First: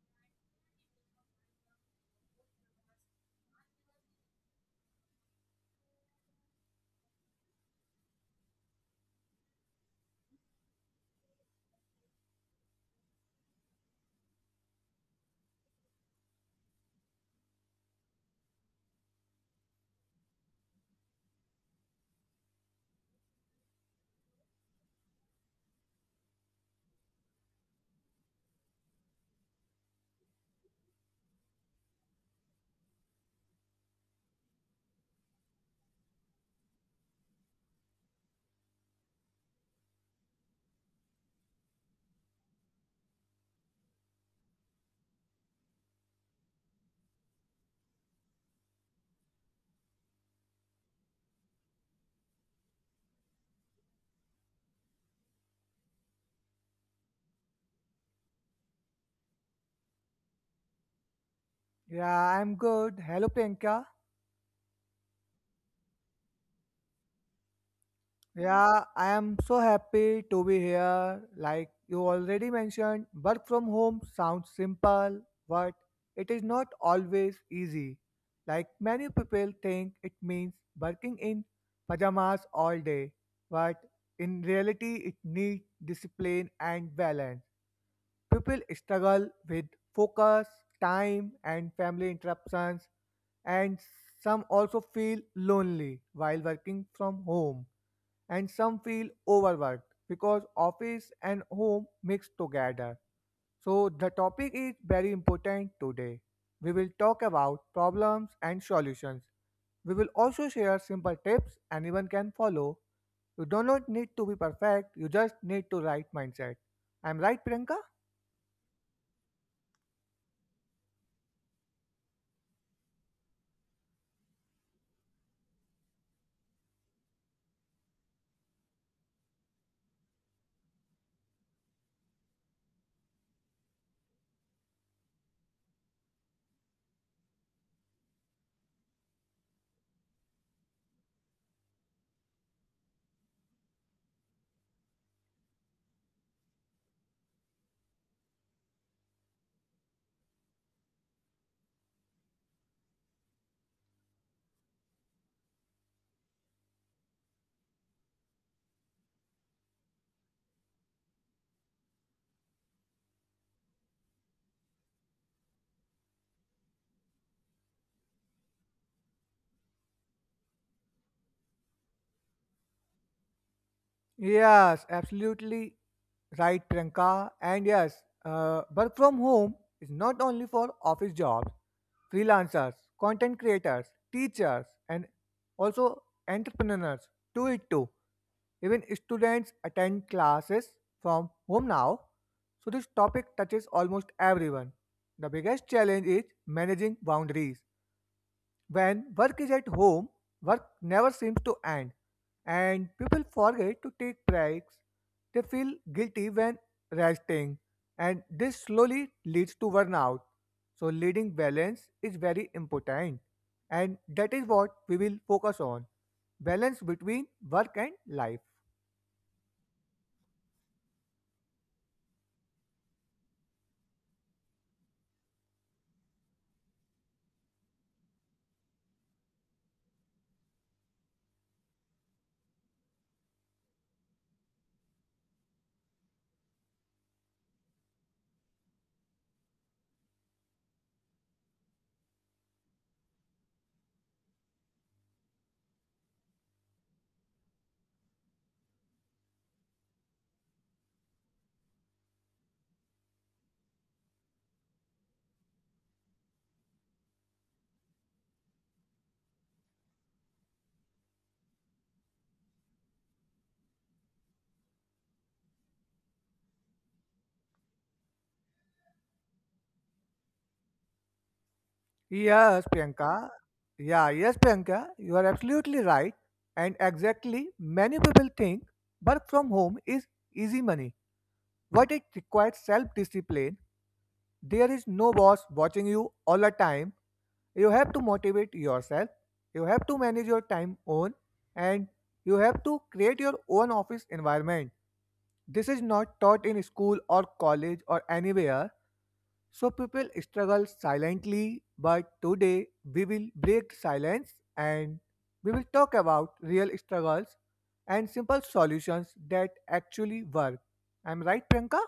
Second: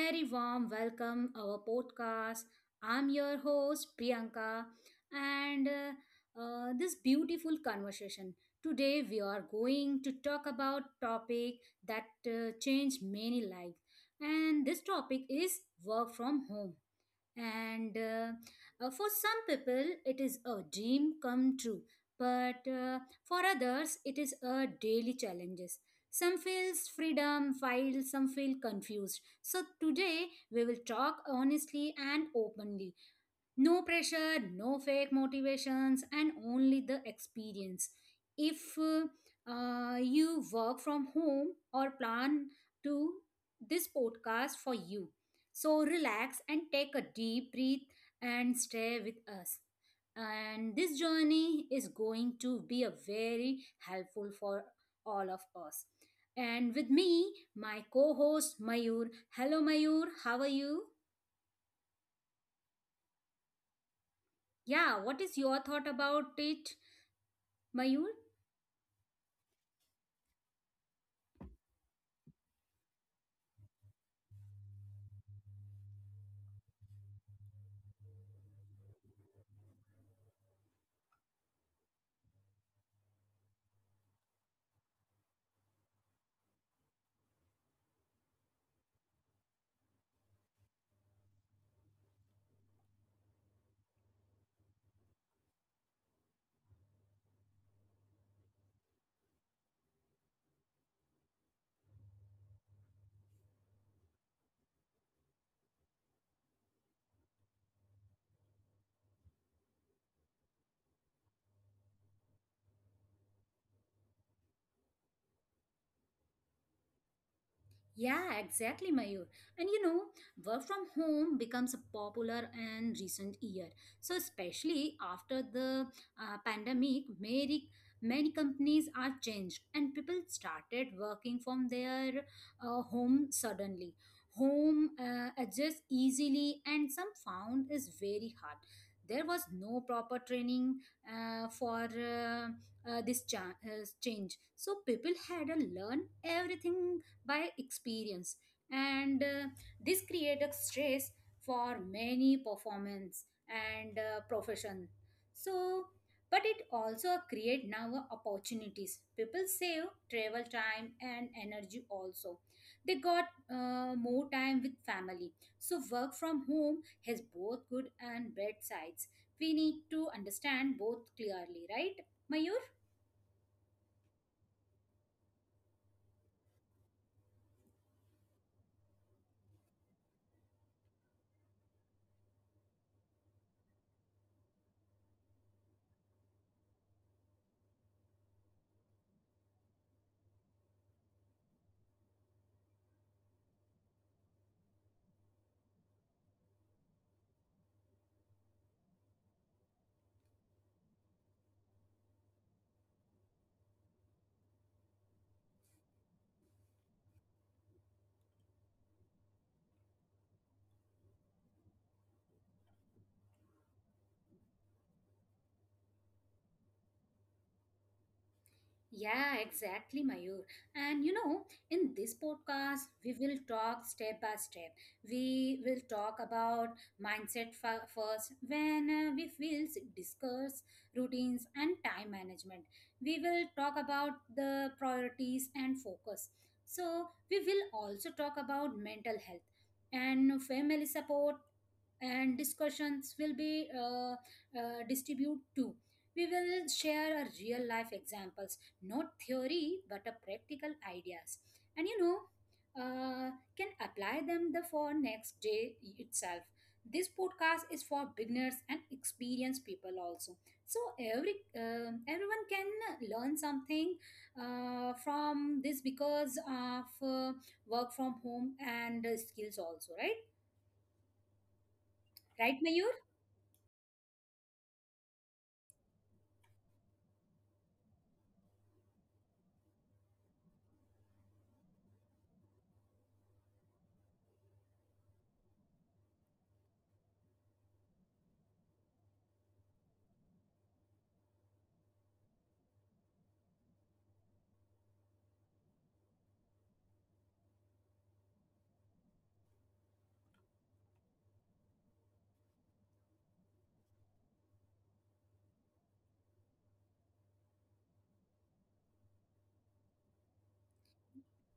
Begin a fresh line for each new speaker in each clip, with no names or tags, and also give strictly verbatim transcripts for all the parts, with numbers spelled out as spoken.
very warm welcome our podcast. I'm your host Priyanka and uh, uh, this beautiful conversation. Today we are going to talk about topic that uh, changed many lives and this topic is work from home. And uh, uh, For some people, it is a dream come true, but uh, for others, it is a daily challenges. Some feels freedom, while some feel confused. So today we will talk honestly and openly no pressure, no fake motivations, and only the experience. If uh, uh, you work from home or plan to this podcast for you. So relax and take a deep breath and stay with us. And this journey is going to be a very helpful for all of us. And with me, my co-host Mayur. Hello Mayur, how are you?
Yeah, I'm good. Hello, Priyanka.
Yeah, what is your thought about it, Mayur?
Yeah, I am so happy to be here. Like you already mentioned, work from home sounds simple, but it is not always easy. Like many people think it means working in pajamas all day, but in reality, it needs discipline and balance. People struggle with focus, time, and family interruptions, and some also feel lonely while working from home, and some feel overworked because office and home mix together. So the topic is very important today. We will talk about problems and solutions. We will also share simple tips anyone can follow. You do not need to be perfect, you just need to right mindset. I'm right, Priyanka?
Yeah, exactly, Mayur. And you know, work from home becomes popular in recent year. So especially after the uh, pandemic, many many companies are changed and people started working from their uh, home suddenly. Home uh, adjusts easily, and some found is very hard. There was no proper training uh, for uh, uh, this cha- uh, change, so people had to learn everything by experience and uh, this creates a stress for many performance and uh, profession so but it also create now a opportunities people save travel time and energy also they got uh, more time with family so work from home has both good and bad sides. We need to understand both clearly, right, Mayur?
Yes, absolutely right, Priyanka. And yes, uh, work from home is not only for office jobs, freelancers, content creators, teachers, and also entrepreneurs do it too. Even students attend classes from home now, so this topic touches almost everyone. The biggest challenge is managing boundaries. When work is at home, work never seems to end, and people forget to take breaks. They feel guilty when resting, and this slowly leads to burnout. So leading balance is very important, and that is what we will focus on: balance between work and life.
Yeah, exactly, Mayur. And you know, in this podcast, we will talk step by step. We will talk about mindset fa- first. When uh, we will discuss routines and time management, we will talk about the priorities and focus. So, we will also talk about mental health and family support and discussions will be uh, uh, distributed too. We will share our real life examples, not theory but a practical ideas, and you know uh, can apply them the for next day itself. This podcast is for beginners and experienced people also, so every um everyone can learn something uh, from this because of uh, work from home and uh, skills also, right?
Yes,
Right, Mayur?
Priyanka. Yeah, yes, Priyanka. You are absolutely right. And exactly, many people think work from home is easy money. What it requires self discipline. There is no boss watching you all the time. You have to motivate yourself, you have to manage your time own, and you have to create your own office environment. This is not taught in school or college or anywhere. So people struggle silently, but today we will break silence and we will talk about real struggles and simple solutions that actually work. I'm right, Priyanka?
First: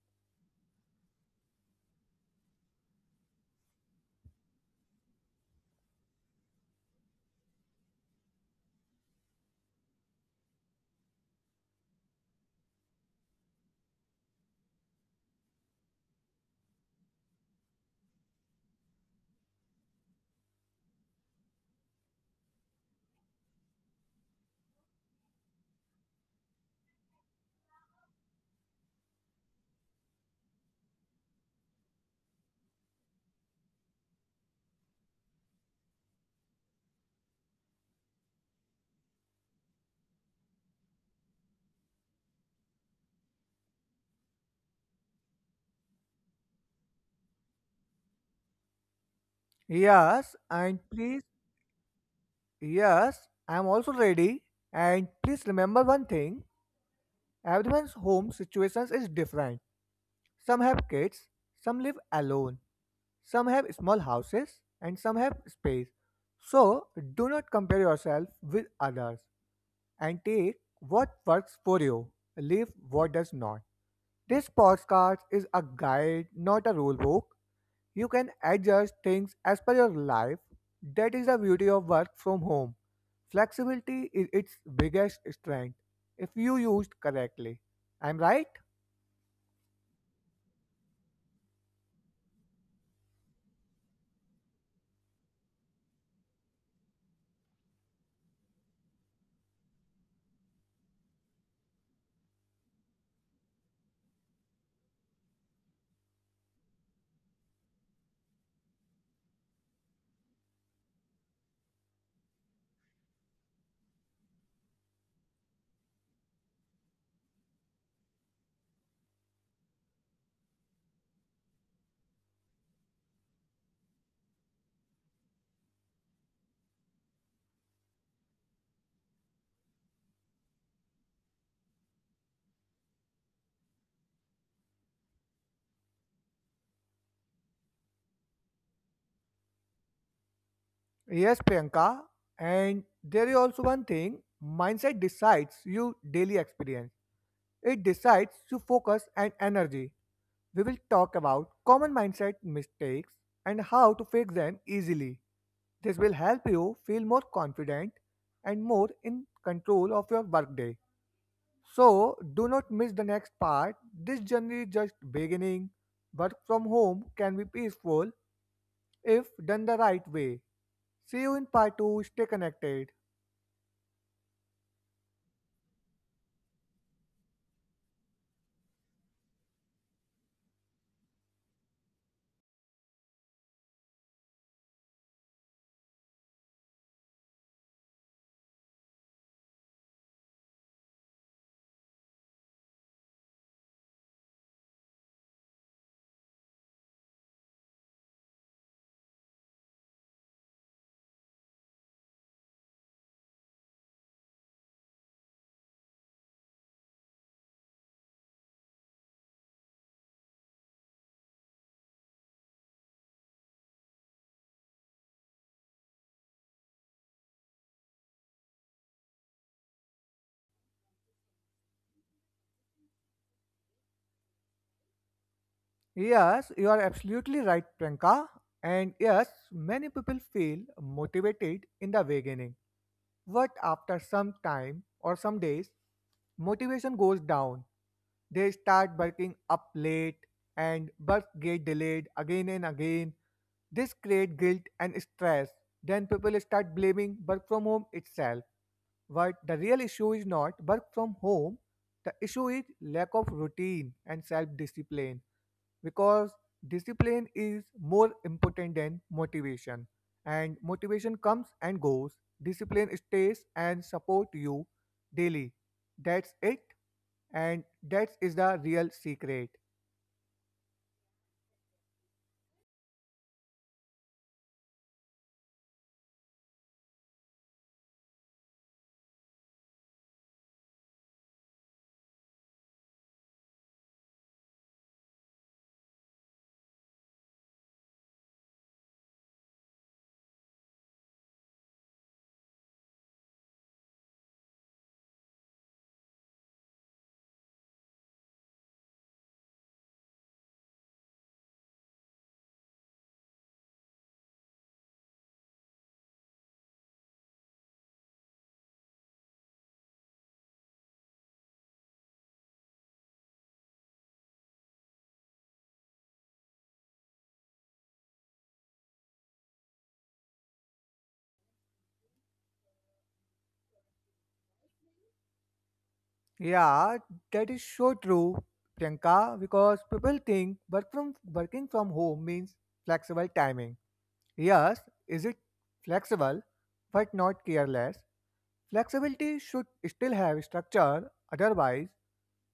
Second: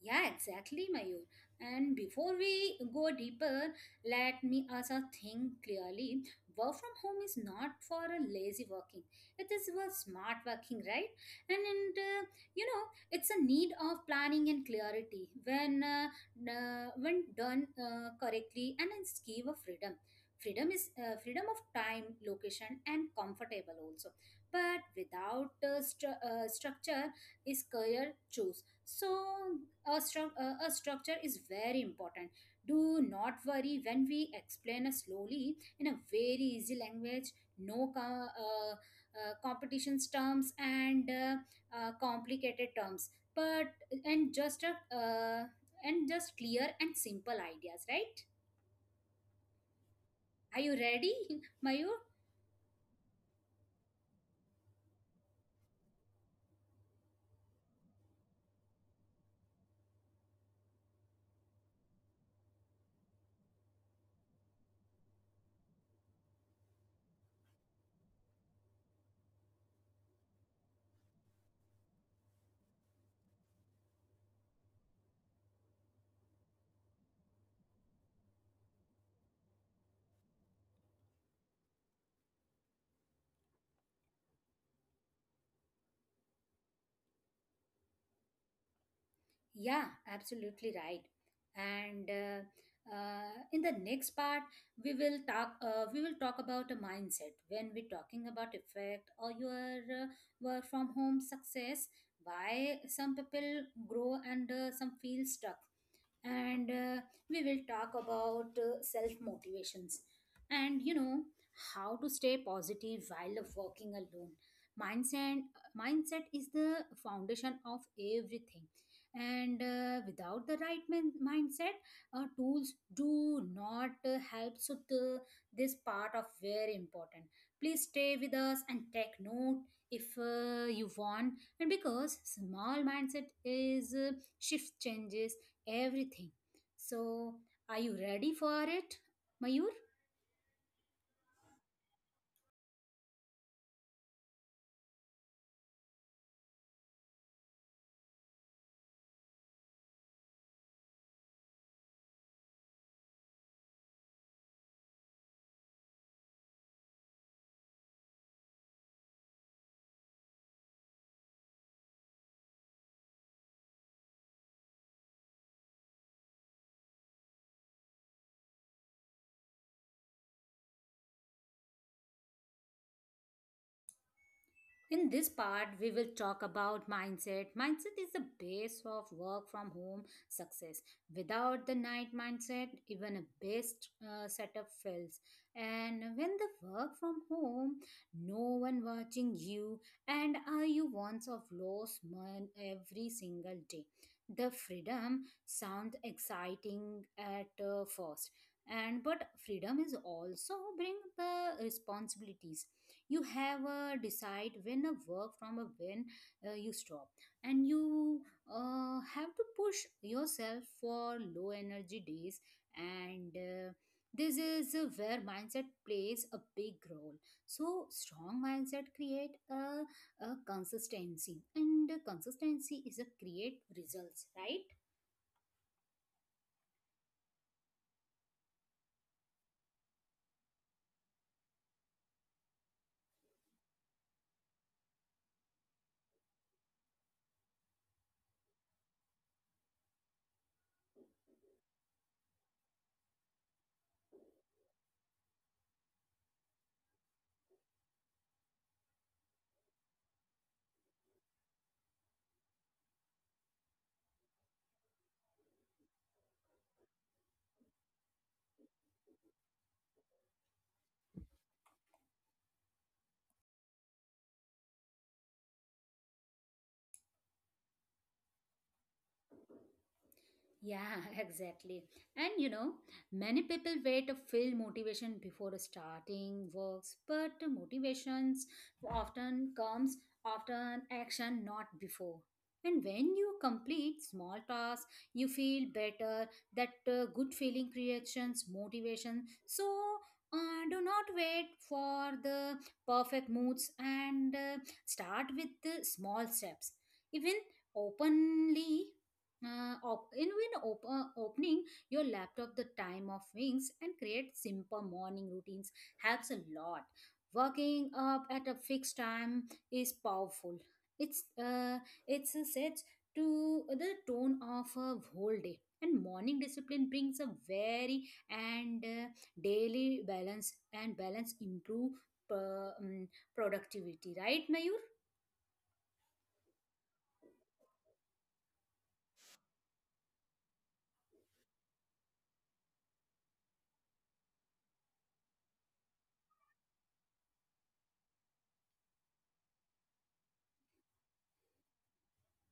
Yeah, exactly, Mayur. And before we go deeper, let me also think clearly. Work from home is not for a lazy working. It is for smart working, right? And, and uh, you know, it's a need of planning and clarity when uh, uh, when done uh, correctly, and a scheme of freedom. Freedom is uh, freedom of time, location, and comfortable also. But without uh, stru- uh, structure, is career choosing so a, stru- uh, a structure is very important. Do not worry when we explain a slowly in a very easy language, no co- uh, uh, competitions terms and uh, uh, complicated terms, but and just a uh, and just clear and simple ideas, right?
Yes,
Are you
and
ready,
please,
Mayur?
yes, I'm also ready. And please remember one thing: everyone's home situations is different. Some have kids, some live alone, some have small houses, and some have space. So do not compare yourself with others and take what works for you, leave what does not. This podcast is a guide, not a rule book. You can adjust things as per your life. That is the beauty of work from home. Flexibility is its biggest strength if you used correctly. I'm right?
Yeah, absolutely right. And uh, uh, in the next part, we will talk. Uh, we will talk about a mindset when we're talking about effect or your uh, work from home success. Why some people grow and uh, some feel stuck and uh, we will talk about uh, self motivations and you know how to stay positive while working alone. Mindset mindset is the foundation of everything, and uh, without the right min- mindset, uh, tools do not uh, help, so the, this part of very important. Please stay with us and take note if uh, you want, and because small mindset is uh, shift changes everything. So, are you ready for it, Mayur?
Yes, Priyanka. And there is also one thing: mindset decides your daily experience. It decides to focus and energy. We will talk about common mindset mistakes and how to fix them easily. This will help you feel more confident and more in control of your workday. So do not miss the next part. This journey is just beginning. Work from home can be peaceful if done the right way. See you in part two. Stay connected.
In this part, we will talk about mindset. Mindset is the base of work from home success. Without the night mindset, even a best uh, setup fails. And when the work from home, no one watching you, and are you once of lost man every single day. The freedom sounds exciting at uh, first, and but freedom is also bring the responsibilities. You have a decide when a work from a when uh, you stop, and you uh, have to push yourself for low energy days, and uh, this is uh, where mindset plays a big role. So strong mindset create a, a consistency, and the consistency is a create results, right?
Yes, you are absolutely right, Priyanka. And yes, many people feel motivated in the beginning. But after some time or some days, motivation goes down. They start working up late and work get delayed again and again. This creates guilt and stress. Then people start blaming work from home itself. But the real issue is not work from home, the issue is lack of routine and self discipline, because discipline is more important than motivation, and motivation comes and goes. Discipline stays and support you daily. That's it, and that is the real secret.
Yeah, exactly. And you know, many people wait to feel motivation before starting works, but the motivations often comes after an action, not before. And when you complete small tasks, you feel better. That uh, good feeling creations motivation. So uh, do not wait for the perfect moods and uh, start with the small steps. Even openly uh, op- in when op- uh, opening your laptop the time of wings, and create simple morning routines helps a lot. Working up at a fixed time is powerful. It's uh, it's a set to the tone of a whole day, and morning discipline brings a very and uh, daily balance, and balance improve uh, um, productivity, right, Mayur?
Yeah, that is so true, Priyanka, because people think work from working from home means flexible timing. Yes, is it flexible, but not careless? Flexibility should still have structure, otherwise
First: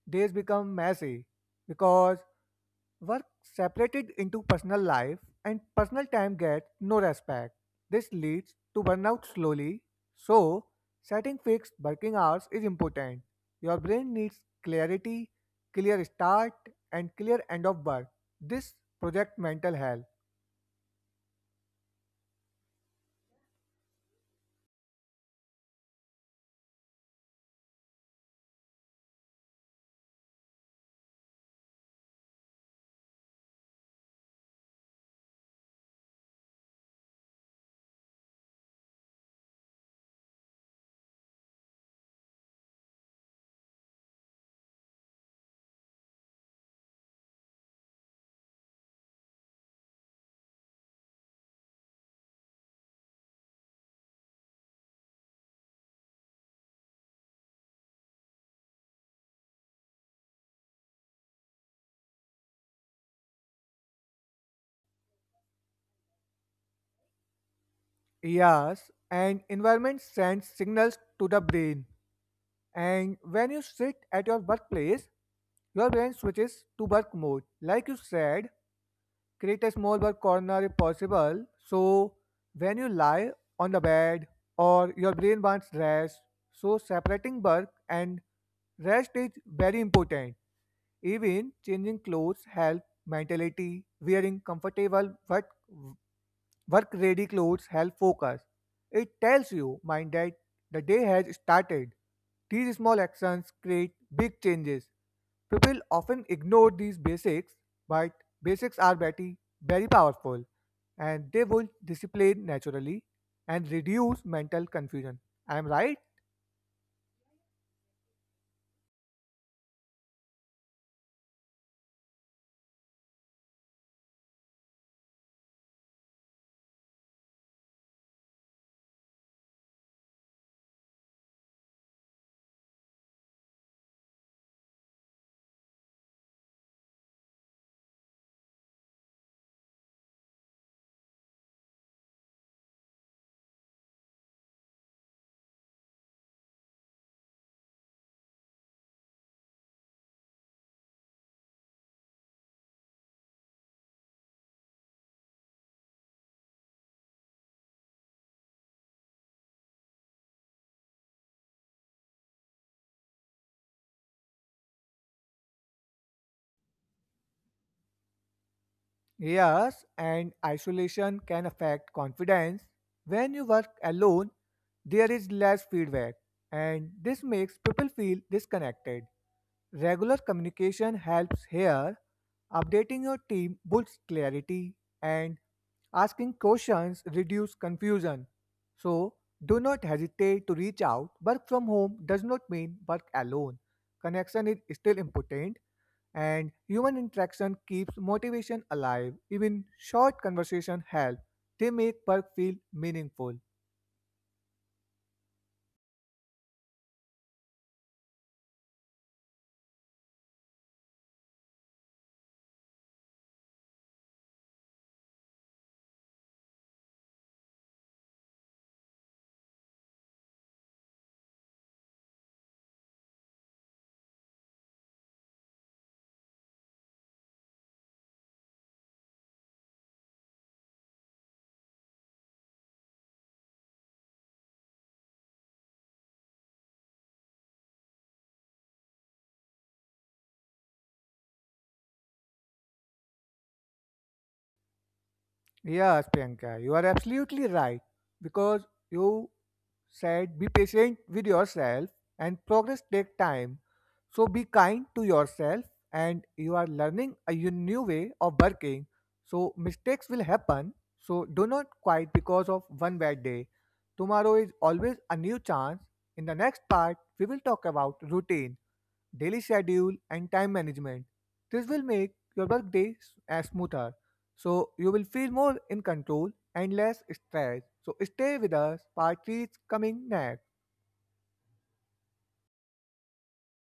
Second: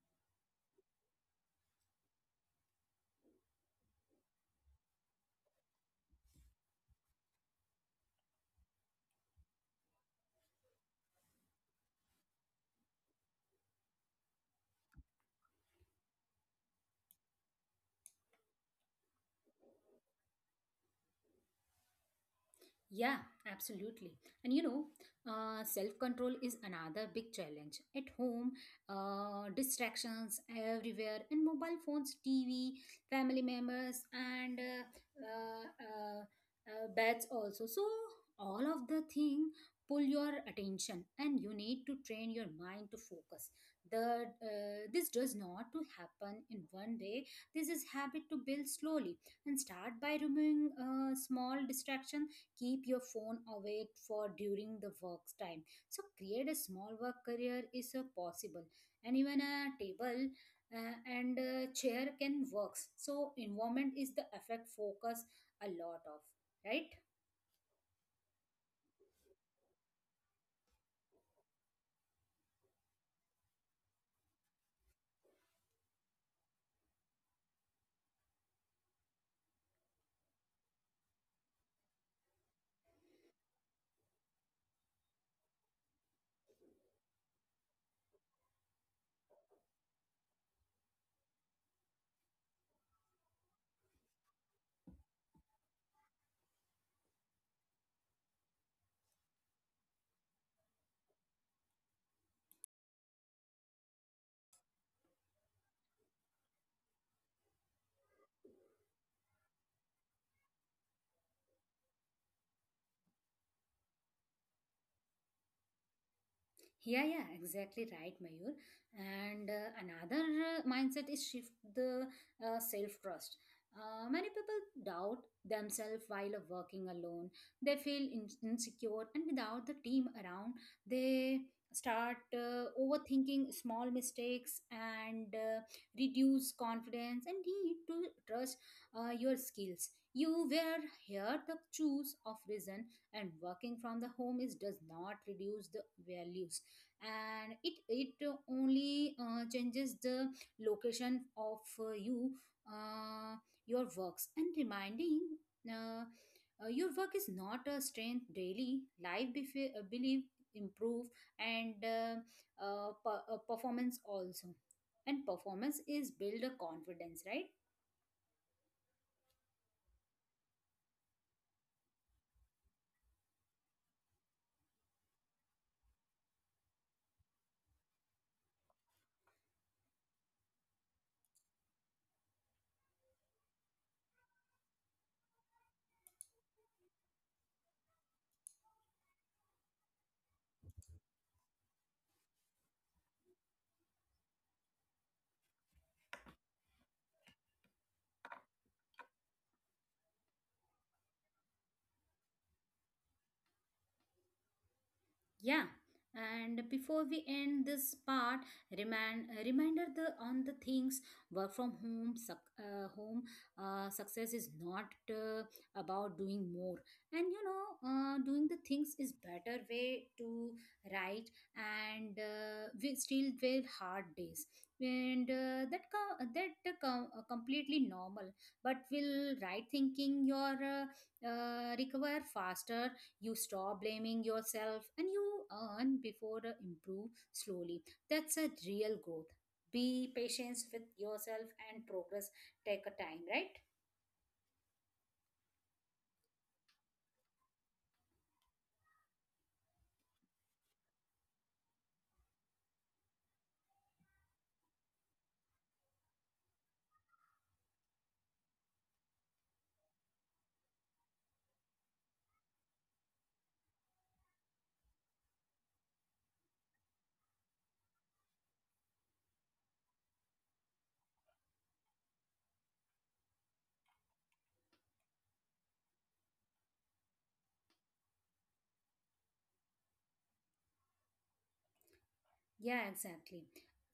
days become messy, because work separated into personal life and personal time gets no respect. This leads to burnout slowly. So setting fixed working hours is important. Your brain needs clarity, clear start, and clear end of work. This project mental health.
Yeah, absolutely. And you know, uh, self control is another big challenge. At home, uh, distractions everywhere, and mobile phones, T V, family members, and uh, uh, uh, uh, beds also. So, all of the thing pull your attention, and you need to train your mind to focus. The uh, This does not to happen in one day. This is habit to build slowly, and start by removing uh, small distraction. Keep your phone away for during the work's time, so create a small work career is uh, possible. And even a table uh, and a chair can works, so environment is the effect focus a lot of, right?
Yes, and environment sends signals to the brain. And when you sit at your workplace, your brain switches to work mode. Like you said, create a small work corner if possible. So when you lie on the bed or your brain wants rest, so separating work and rest is very important. Even changing clothes help mentality. Wearing comfortable work work ready clothes help focus. It tells your mind that the day has started. These small actions create big changes. People often ignore these basics, but basics are very, very powerful, and they will discipline naturally and reduce mental confusion. I am right.
Yeah, yeah, exactly right, Mayur. And uh, another uh, mindset is shift the uh, self trust. Uh, many people doubt themselves while working alone. They feel in- insecure, and without the team around, they start uh, overthinking small mistakes and uh, reduce confidence, and need to trust uh, your skills. You were here the choose of reason, and working from the home is does not reduce the values, and it it only uh, changes the location of uh, you uh, your works, and reminding uh, uh, your work is not a strength daily life. Bef- uh, believe improve and uh, uh, per- uh, performance also, and performance is build a confidence, right?
Yes, and isolation can affect confidence. When you work alone, there is less feedback, and this makes people feel disconnected. Regular communication helps here. Updating your team builds clarity, and asking questions reduce confusion. So do not hesitate to reach out. Work from home does not mean work alone. Connection is still important, and human interaction keeps motivation alive. Even short conversation help. They make work feel meaningful.
Yeah, and before we end this part, remind uh, reminder the on the things work from home. Suc- uh, home uh, success is not uh, about doing more, and you know, uh, doing the things is better way to write, and uh, we still very hard days, and uh, that co- that co- uh, completely normal. But will right thinking your uh, uh, recover faster. You stop blaming yourself, and you earn before uh, improve slowly. That's a real growth. Be patient with yourself, and progress take a time, right?
Yes, Priyanka, you are absolutely right, because you said be patient with yourself and progress take time. So be kind to yourself and you are learning a u- new way of working. So mistakes will happen. So do not quit because of one bad day. Tomorrow is always a new chance. In the next part, we will talk about routine, daily schedule and time management. This will make your workday s- uh, smoother. So you will feel more in control and less stressed. So stay with us. Part three is coming next.
Yeah, exactly.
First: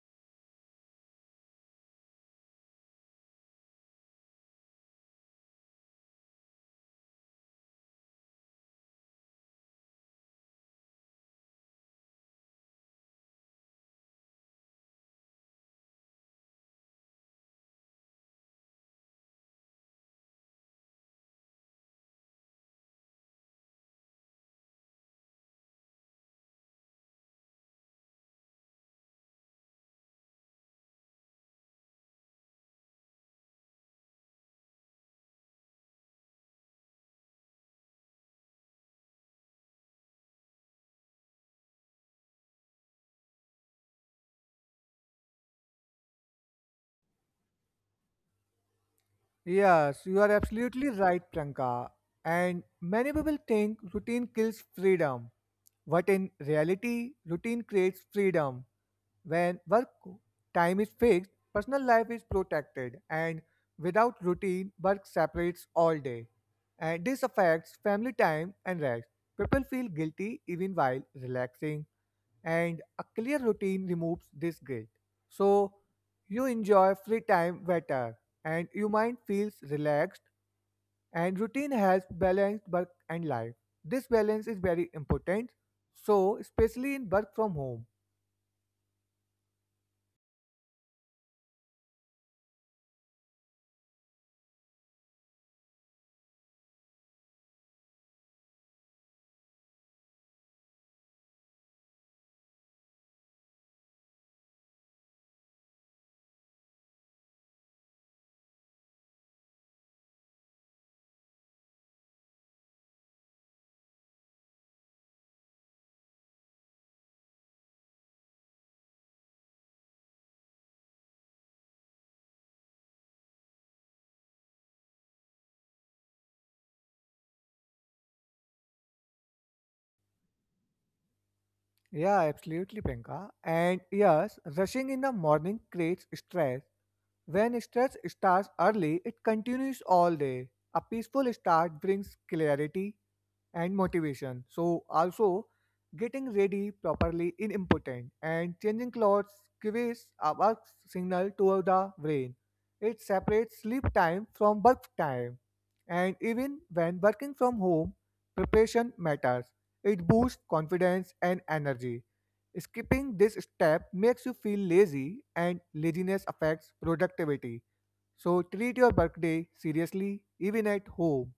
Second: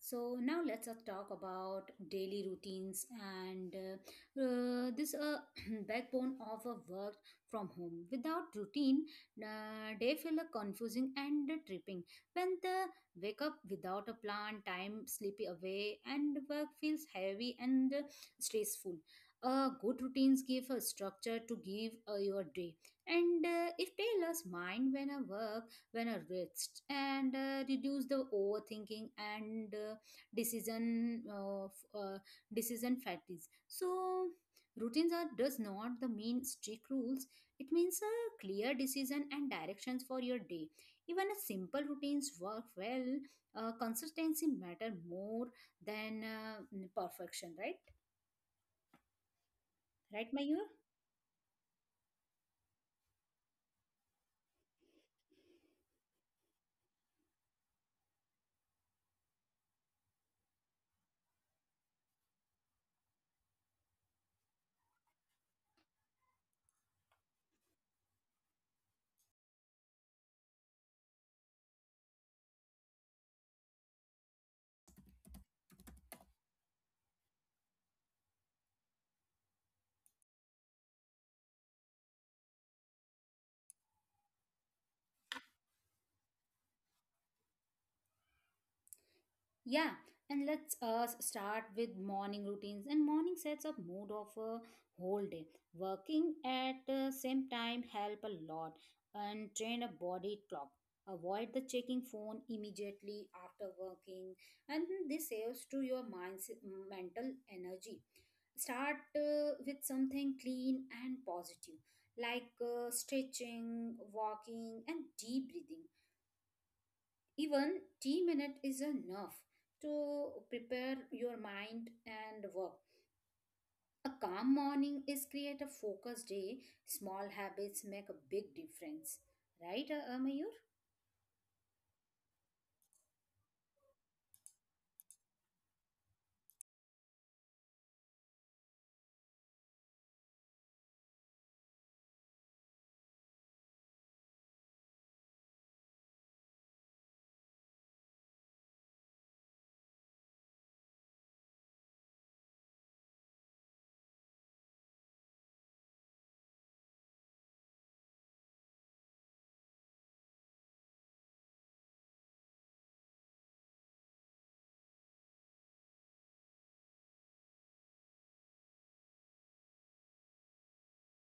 So now let's uh, talk about daily routines and uh, uh, this uh, backbone of a work from home. Without routine, uh, day feel uh, confusing and uh, tripping. When the wake up without a plan, time sleepy away, and work feels heavy and uh, stressful. Uh, good routines give a structure to give uh, your day, and uh, if tailors mind when a work when a rest, and uh, reduce the overthinking and uh, decision uh, f- uh, decision fatigue. So routines are does not the mean strict rules, it means a clear decision and directions for your day. Even a simple routines work well. Uh, consistency matter more than uh, perfection, right right,
Yes,
Mayur?
you are absolutely right, Pranka. And many people think routine kills freedom. But in reality, routine creates freedom. When work time is fixed, personal life is protected, and without routine, work separates all day. And this affects family time and rest. People feel guilty even while relaxing, and a clear routine removes this guilt. So you enjoy free time better and your mind feels relaxed, and routine helps balance work and life. This balance is very important, so especially in work from home.
Yeah, and let's uh, start with morning routines. And morning sets up mood of a whole day. Working at the same time help a lot, and train a body clock. Avoid the checking phone immediately after working, and this saves to your mind's mental energy. Start uh, with something clean and positive, like uh, stretching, walking, and deep breathing. Even tea minute is enough to prepare your mind and work. A calm morning is create a focused day. Small habits make a big difference, right, uh, Mayur?
Yeah, absolutely, Penka. And yes, rushing in the morning creates stress. When stress starts early, it continues all day. A peaceful start brings clarity and motivation. So, also, getting ready properly is important, and changing clothes gives a work signal to the brain. It separates sleep time from work time, and even when working from home, preparation matters. It boosts confidence and energy. Skipping this step makes you feel lazy, and laziness affects productivity. So treat your workday seriously, even at home.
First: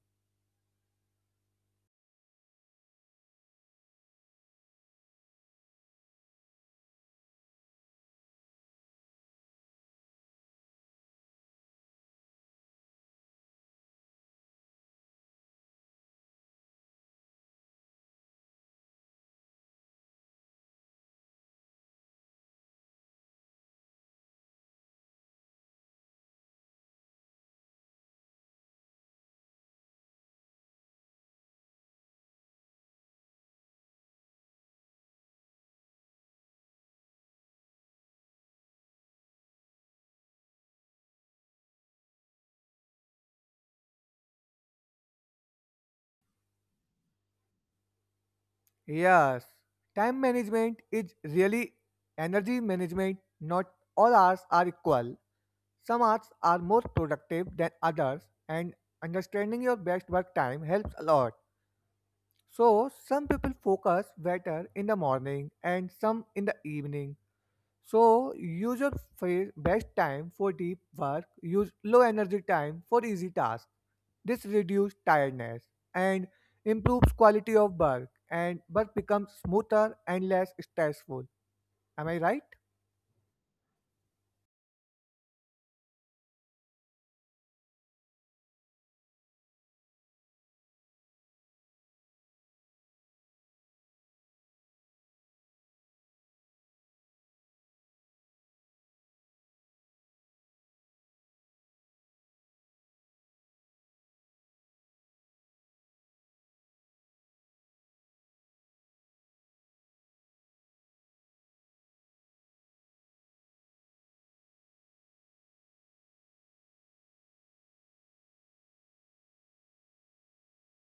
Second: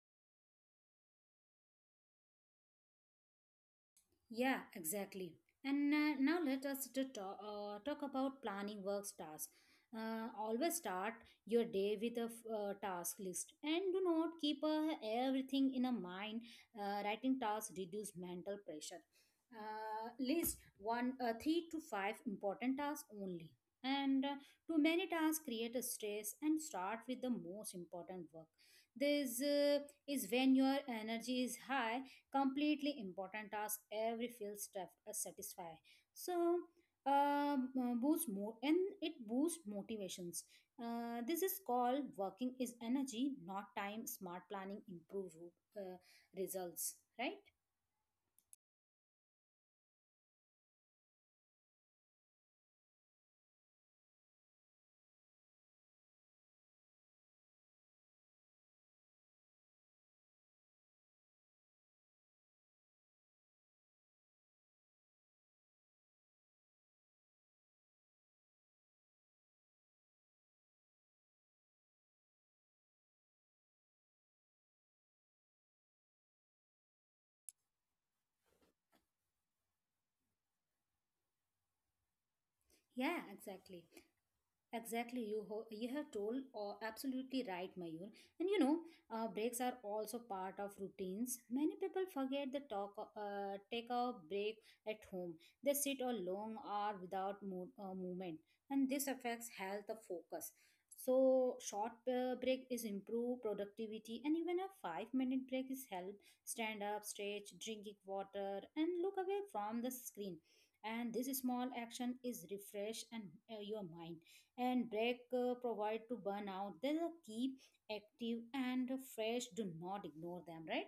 Yeah, exactly. And uh, now let us to talk, uh, talk about planning work tasks. Uh, always start your day with a f- uh, task list, and do not keep uh, everything in a mind. Uh, writing tasks reduce mental pressure. Uh, list one, uh, three to five important tasks only. And uh, too many tasks create a stress, and start with the most important work. This uh, is when your energy is high, completely important task every field staff uh, satisfy, so um, uh, boost more, and it boosts motivations. Uh, this is called working is energy not time. Smart planning improve uh, results, right?
Yes, time management is really energy management. Not all hours are equal. Some hours are more productive than others, and understanding your best work time helps a lot. So some people focus better in the morning and some in the evening. So use your fa- best time for deep work, use low energy time for easy tasks. This reduces tiredness and improves quality of work, and work becomes smoother and less stressful. Am I right?
Yeah, exactly. Exactly, you ho- you have told uh, absolutely right, Mayur. And you know, uh, breaks are also part of routines. Many people forget the talk, uh, take a break at home. They sit a long hour without mo- uh, movement, and this affects health of focus. So, short uh, break is improve productivity, and even a five minute break is help stand up, stretch, drinking water, and look away from the screen. And this small action is refresh and uh, your mind and break uh, provide to burn out. They keep active and fresh. Do not ignore them, right?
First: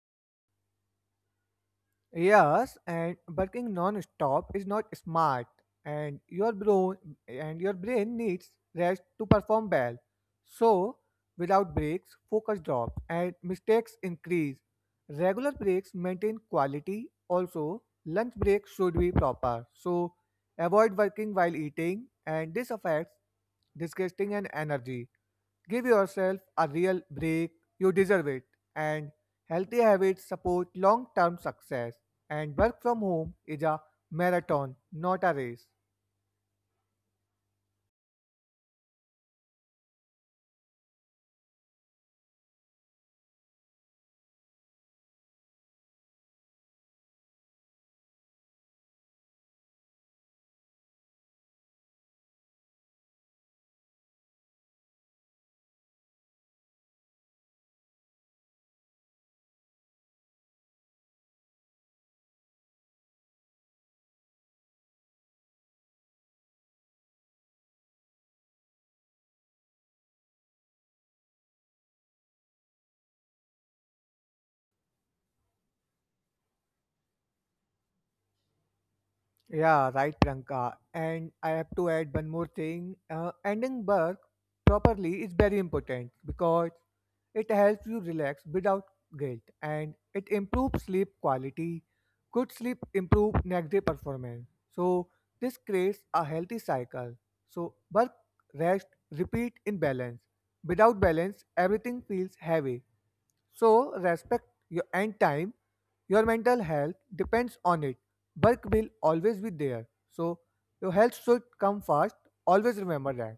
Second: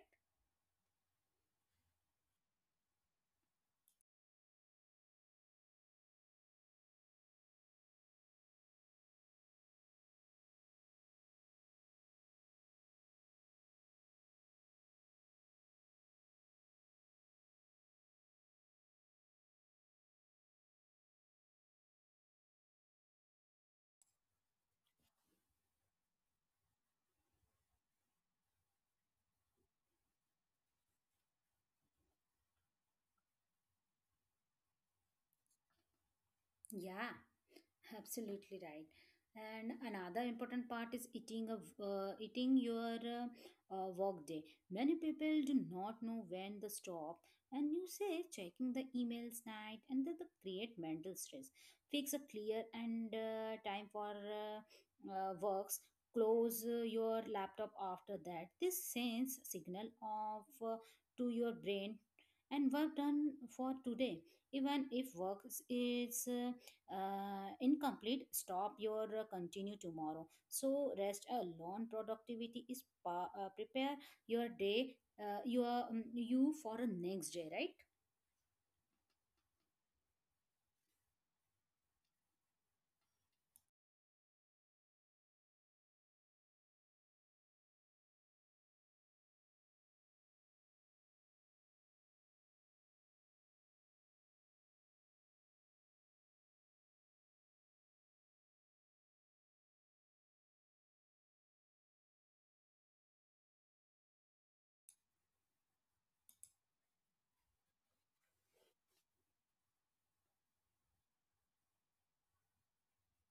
Yes, and working non-stop is not smart, and your brain and your brain needs rest to perform well. So without breaks, focus drops and mistakes increase. Regular breaks maintain quality. Also, lunch breaks should be proper. So avoid working while eating, and this affects digesting and energy. Give yourself a real break, you deserve it. And healthy habits support long term success. And work from home is a marathon, not a race.
Yeah. Absolutely right. And another important part is eating of uh, eating your uh, uh, work day. Many people do not know when to stop, and you say checking the emails night, and that the create mental stress. Fix a clear and uh, time for uh, uh, works. Close uh, your laptop after that. This sends signal of uh, to your brain and work done for today. Even if work is uh, incomplete stop your uh, continue tomorrow so rest alone productivity is pa- uh, prepare your day uh, your um, you for a next day, right?
Yeah, right, Priyanka. And I have to add one more thing. Uh, ending work properly is very important, because it helps you relax without guilt and it improves sleep quality. Good sleep improves next day performance. So this creates a healthy cycle. So work, rest, repeat in balance. Without balance, everything feels heavy. So respect your and time. Your mental health depends on it. Work will always be there. So your health should come first. Always remember that.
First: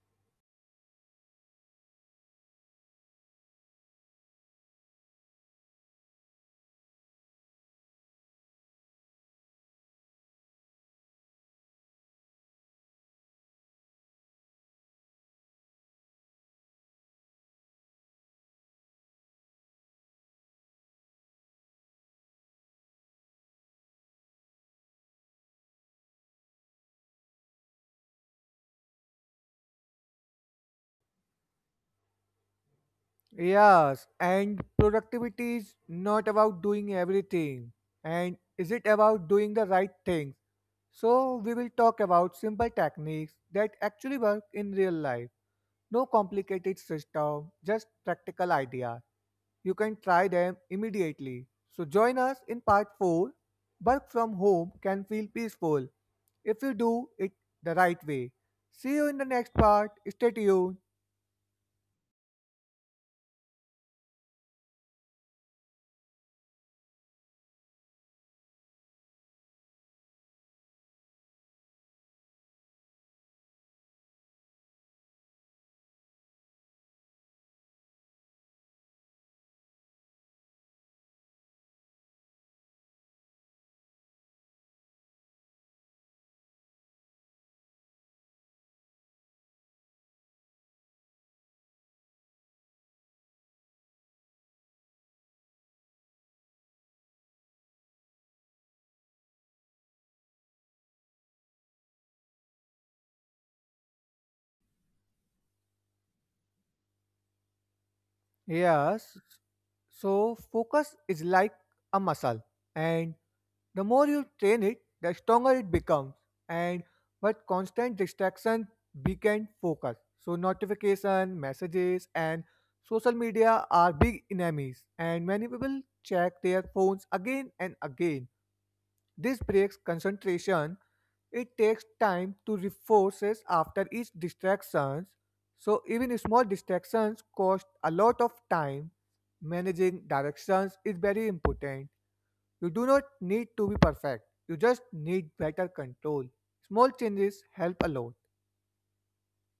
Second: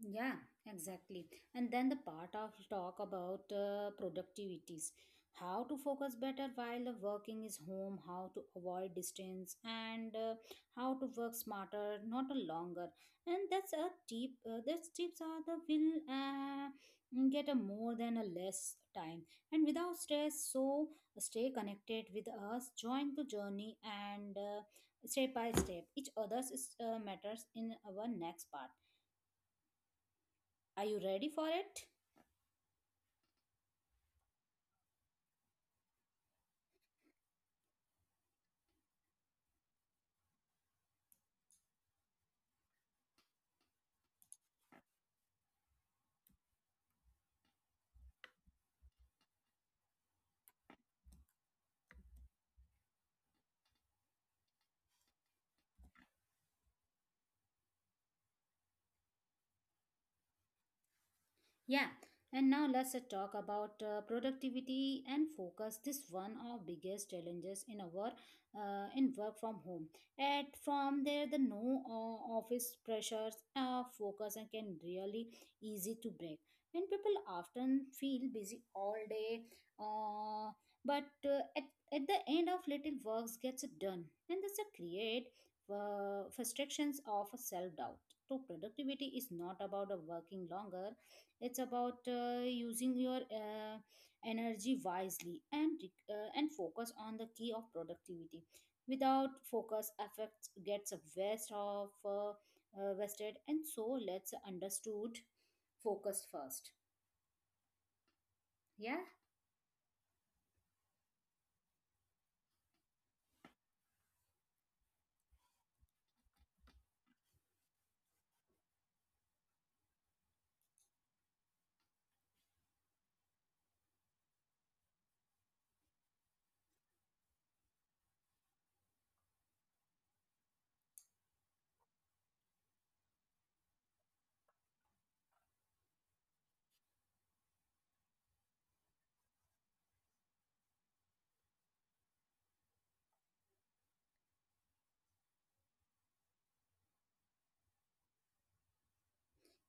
Yeah, exactly. And then the part of talk about uh, productivities, how to focus better while the working is home, how to avoid distance, and uh, how to work smarter, not a longer. And that's a tip. Uh, that's tips are the will uh, get a more than a less time and without stress. So stay connected with us, join the journey, and uh, step by step, each other's uh, matters in our next part. Are you ready for it?
Yes, and productivity is not about doing everything, and is it about doing the right things? So we will talk about simple techniques that actually work in real life. No complicated system, just practical ideas. You can try them immediately. So join us in part four. Work from home can feel peaceful if you do it the right way. See you in the next part. Stay tuned.
Yeah, and now let's uh, talk about uh, productivity and focus. This one of biggest challenges in our uh, in work from home. And from there, the no uh, office pressures, uh, focus, and can really easy to break. And people often feel busy all day, uh, but uh, at, at the end of little works gets done, and this uh, create uh, frustrations of self doubt. So productivity is not about uh, working longer. It's about uh, using your uh, energy wisely and uh, and focus on the key of productivity without focus affects gets a waste of uh, uh, wasted. And so let's understood focus first. Yeah.
Yes. So focus is like a muscle, and the more you train it, the stronger it becomes. And but constant distraction weaken focus. So notification, messages and social media are big enemies, and many people check their phones again and again. This breaks concentration. It takes time to reforces after each distraction. So even small distractions cost a lot of time. Managing directions is very important. You do not need to be perfect. You just need better control. Small changes help a lot.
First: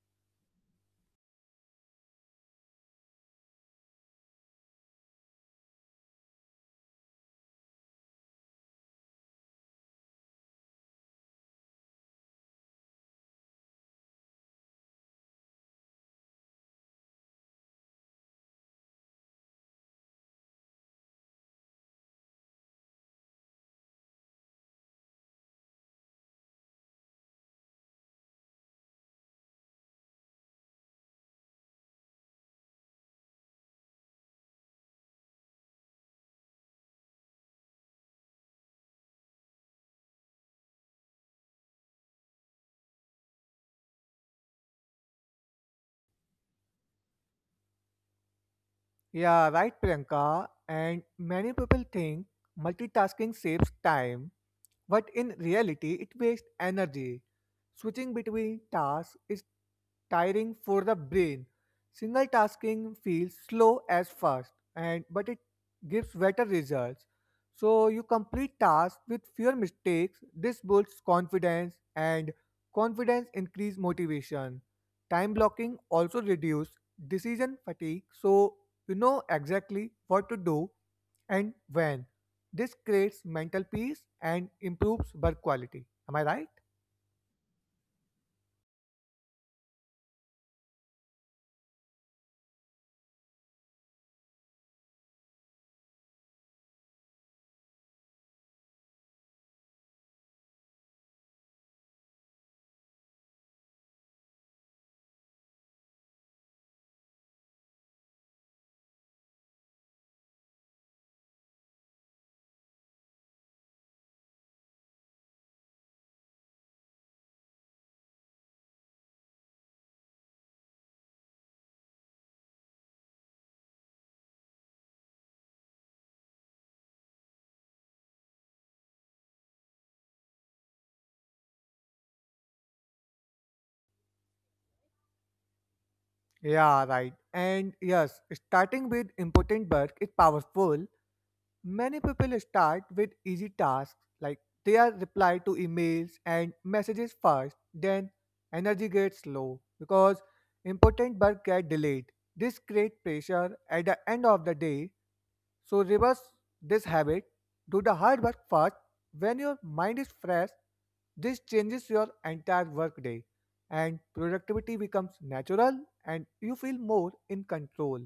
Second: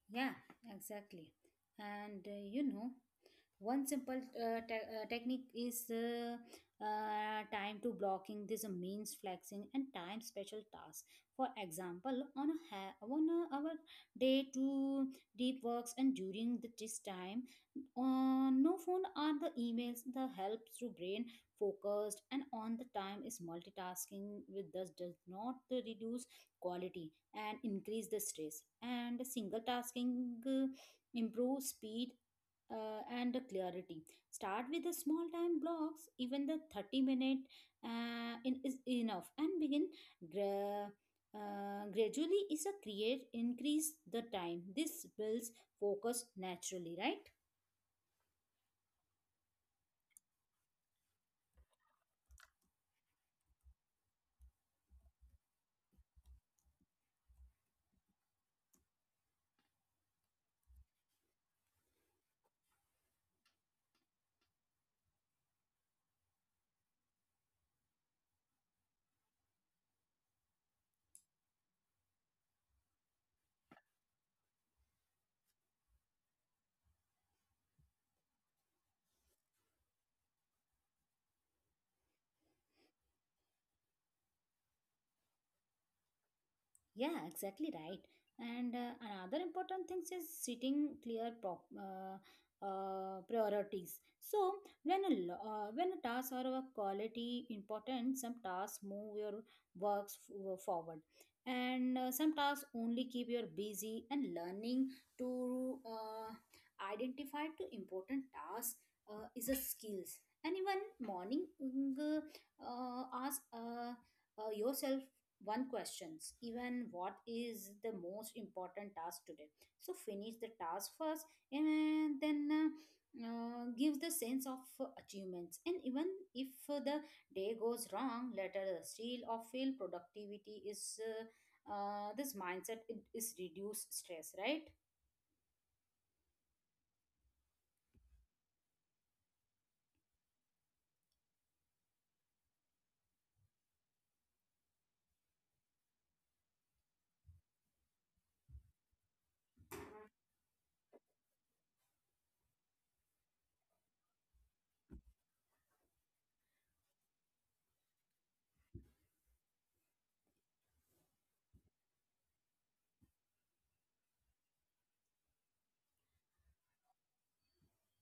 Yeah, exactly. And uh, you know, one simple uh, te- uh, technique is uh, uh, time to blocking. This uh, means flexing and time special tasks. For example, on a ha- on a, our day to deep works and during the this time, uh, no phone or the emails. The helps to brain focused and on the time is multitasking with thus does not reduce quality and increase the stress and single tasking uh, improve speed uh, and the clarity start with the small time blocks even the thirty minute uh, in, is enough and begin gra- uh, gradually is a create increase the time this builds focus naturally, right?
Yeah, right, Priyanka. And many people think multitasking saves time, but in reality, it wastes energy. Switching between tasks is tiring for the brain. Single tasking feels slow as fast, and but it gives better results. So you complete tasks with fewer mistakes. This builds confidence, and confidence increase motivation. Time blocking also reduce decision fatigue, so you know exactly what to do and when. This creates mental peace and improves work quality. Am I right?
Yeah, exactly right. And uh, another important thing is setting clear prop, uh, uh, priorities. So when a lo- uh, when a task or a quality important, some tasks move your works f- uh, forward, and uh, some tasks only keep you busy. And learning to uh, identify to important tasks uh, is a skills. And even morning uh, uh, ask uh, uh, yourself one questions even what is the most important task today so finish the task first and then uh, uh, give the sense of uh, achievements and even if uh, the day goes wrong later uh, still or fail, productivity is uh, uh, this mindset it is reduce stress, right?
Yeah, right. And yes, starting with important work is powerful. Many people start with easy tasks, like they are reply to emails and messages first, then energy gets low because important work get delayed. This creates pressure at the end of the day. So reverse this habit. Do the hard work first. When your mind is fresh, this changes your entire workday and productivity becomes natural and you feel more in control.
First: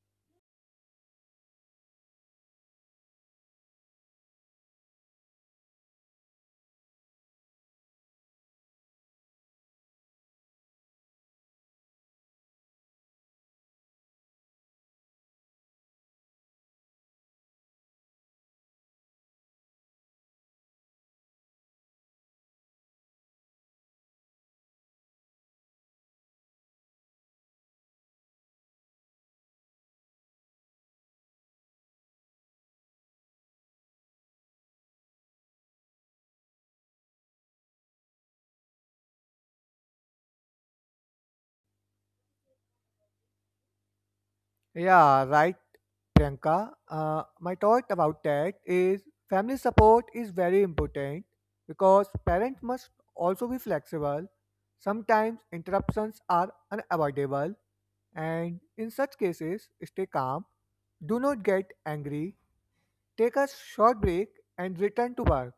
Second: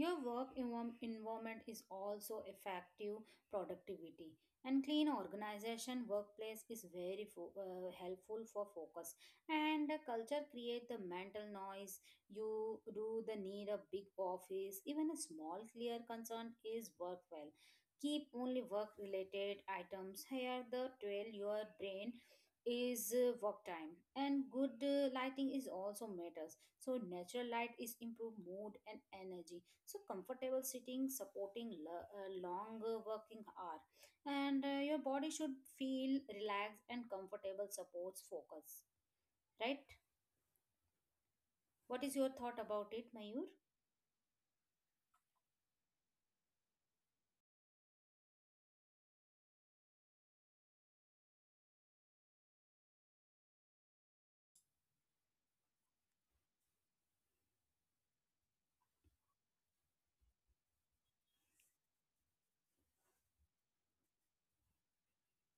Your work envom- environment is also effective productivity and clean organization workplace is very fo- uh, helpful for focus and the culture create the mental noise you do the need a big office even a small clear concern is worthwhile keep only work related items here the twelve your brain is uh, work time and good uh, lighting is also matters so natural light is improve mood and energy so comfortable sitting supporting lo- uh, long uh, working hour and uh, your body should feel relaxed and comfortable supports focus, right? What is your thought about it, Mayur?
Yeah, right, Priyanka. Uh, my thought about that is family support is very important, because parents must also be flexible. Sometimes interruptions are unavoidable, and in such cases, stay calm, do not get angry, take a short break, and return to work.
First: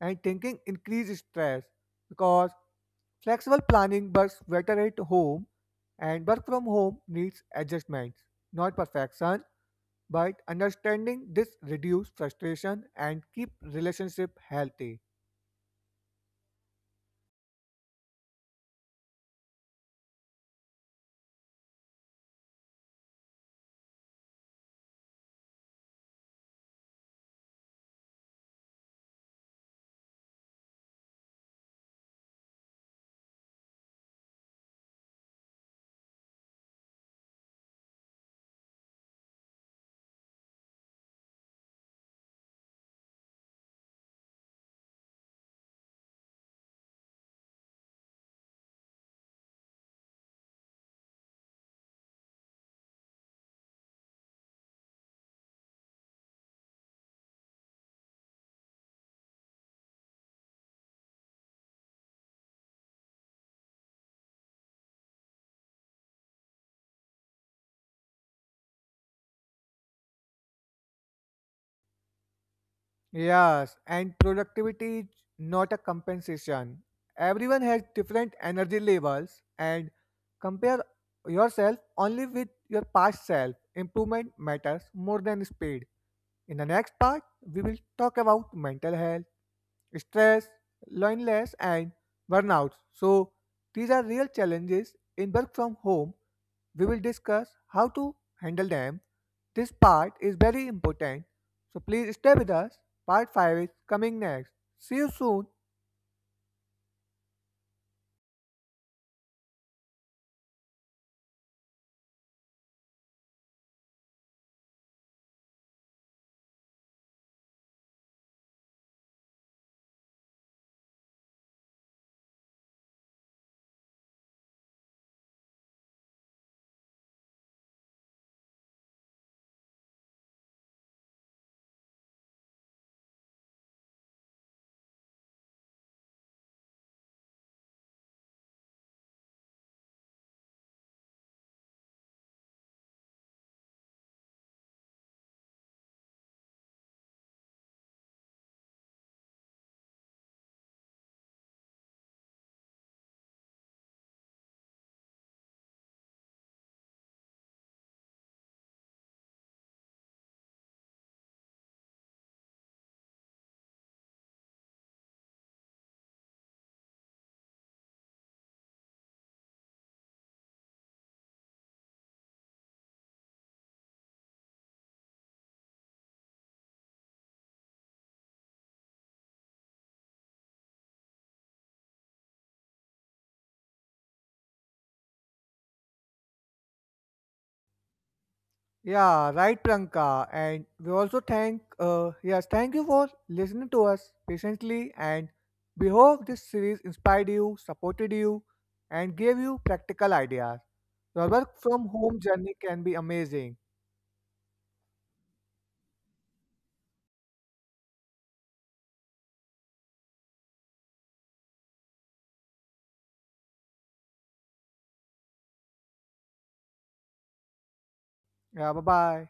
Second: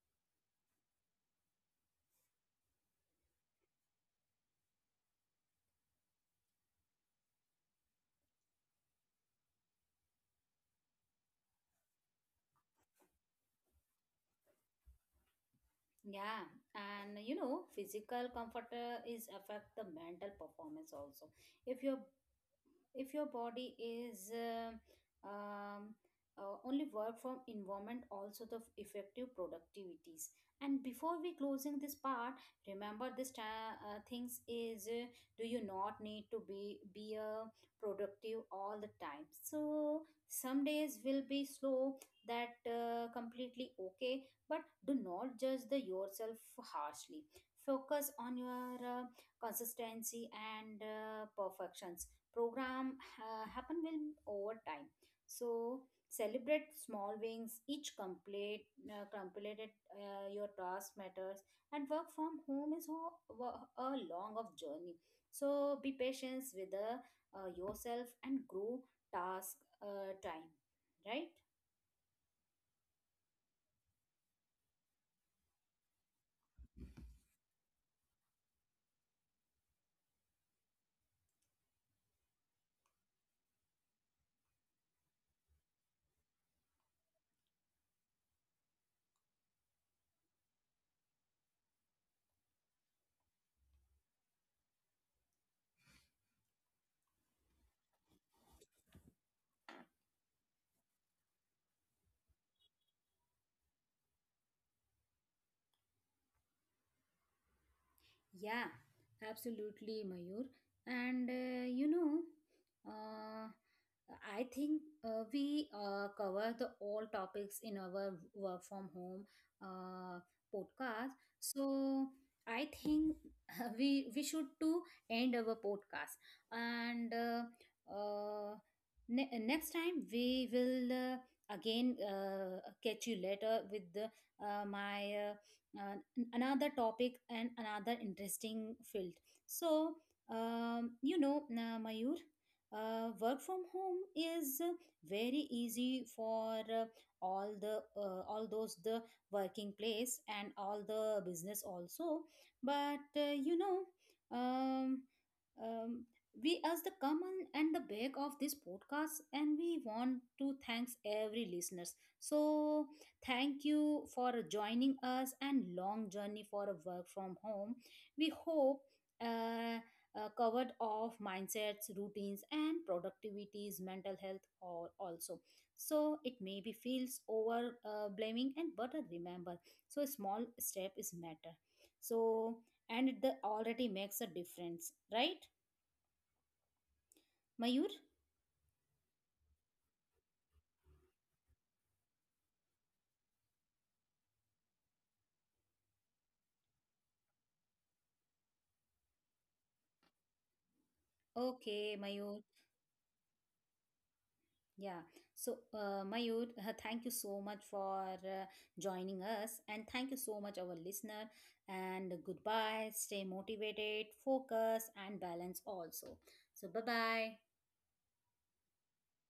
And thinking increase stress, because flexible planning works better at home, and work from home needs adjustments, not perfection, but understanding this reduce frustration and keep relationship healthy.
Yeah, and you know physical comfort uh, is affect the mental performance also. If your if your body is uh, um, uh, only work from environment also the f- effective productivities. And before we closing this part, remember this ta- uh, things is uh, do you not need to be be uh, productive all the time. So some days will be slow, that uh, completely okay, but do not judge the yourself harshly. Focus on your uh, consistency and uh, perfection program uh, happen will over time. So celebrate small wins, each complete uh, completed uh, your task matters. And work from home is ho- wo- a long of journey. So be patient with the, uh, yourself and grow task uh, time, right?
Yes, and productivity is not a compensation. Everyone has different energy levels, and compare yourself only with your past self. Improvement matters more than speed. In the next part, we will talk about mental health, stress, loneliness, and burnout. So these are real challenges in work from home. We will discuss how to handle them. This part is very important. So please stay with us. Part five is coming next. See you soon.
Yeah, absolutely, Mayur. And uh, you know, uh, I think uh, we uh, cover the all topics in our work from home uh, podcast. So I think we we should to end our podcast. And uh, uh, ne- next time we will uh, again uh, catch you later with the, uh, my uh, uh, another topic and another interesting field. So, um, you know uh, Mayur, uh, work from home is uh, very easy for uh, all the uh, all those the working place and all the business also. But uh, you know um, um, we as the common and the back of this podcast and we want to thanks every listeners. So thank you for joining us and long journey for a work from home. We hope uh, uh, covered off mindsets, routines, and productivities, mental health, or also. So it maybe feels over uh, blaming and but uh, remember, so a small step is matter. So and it the already makes a difference, right, Mayur?
Yeah, right, Pranka. And we also thank, uh, yes, thank you for listening to us patiently. And we hope this series inspired you, supported you, and gave you practical ideas. Your work from
Okay,
home
Mayur.
journey can be amazing.
Yeah. So, uh, Mayur, thank you so much for uh, joining us, and thank you so much, our listener. And goodbye. Stay motivated, focus, and balance also. So, bye bye.
Yeah, bye bye.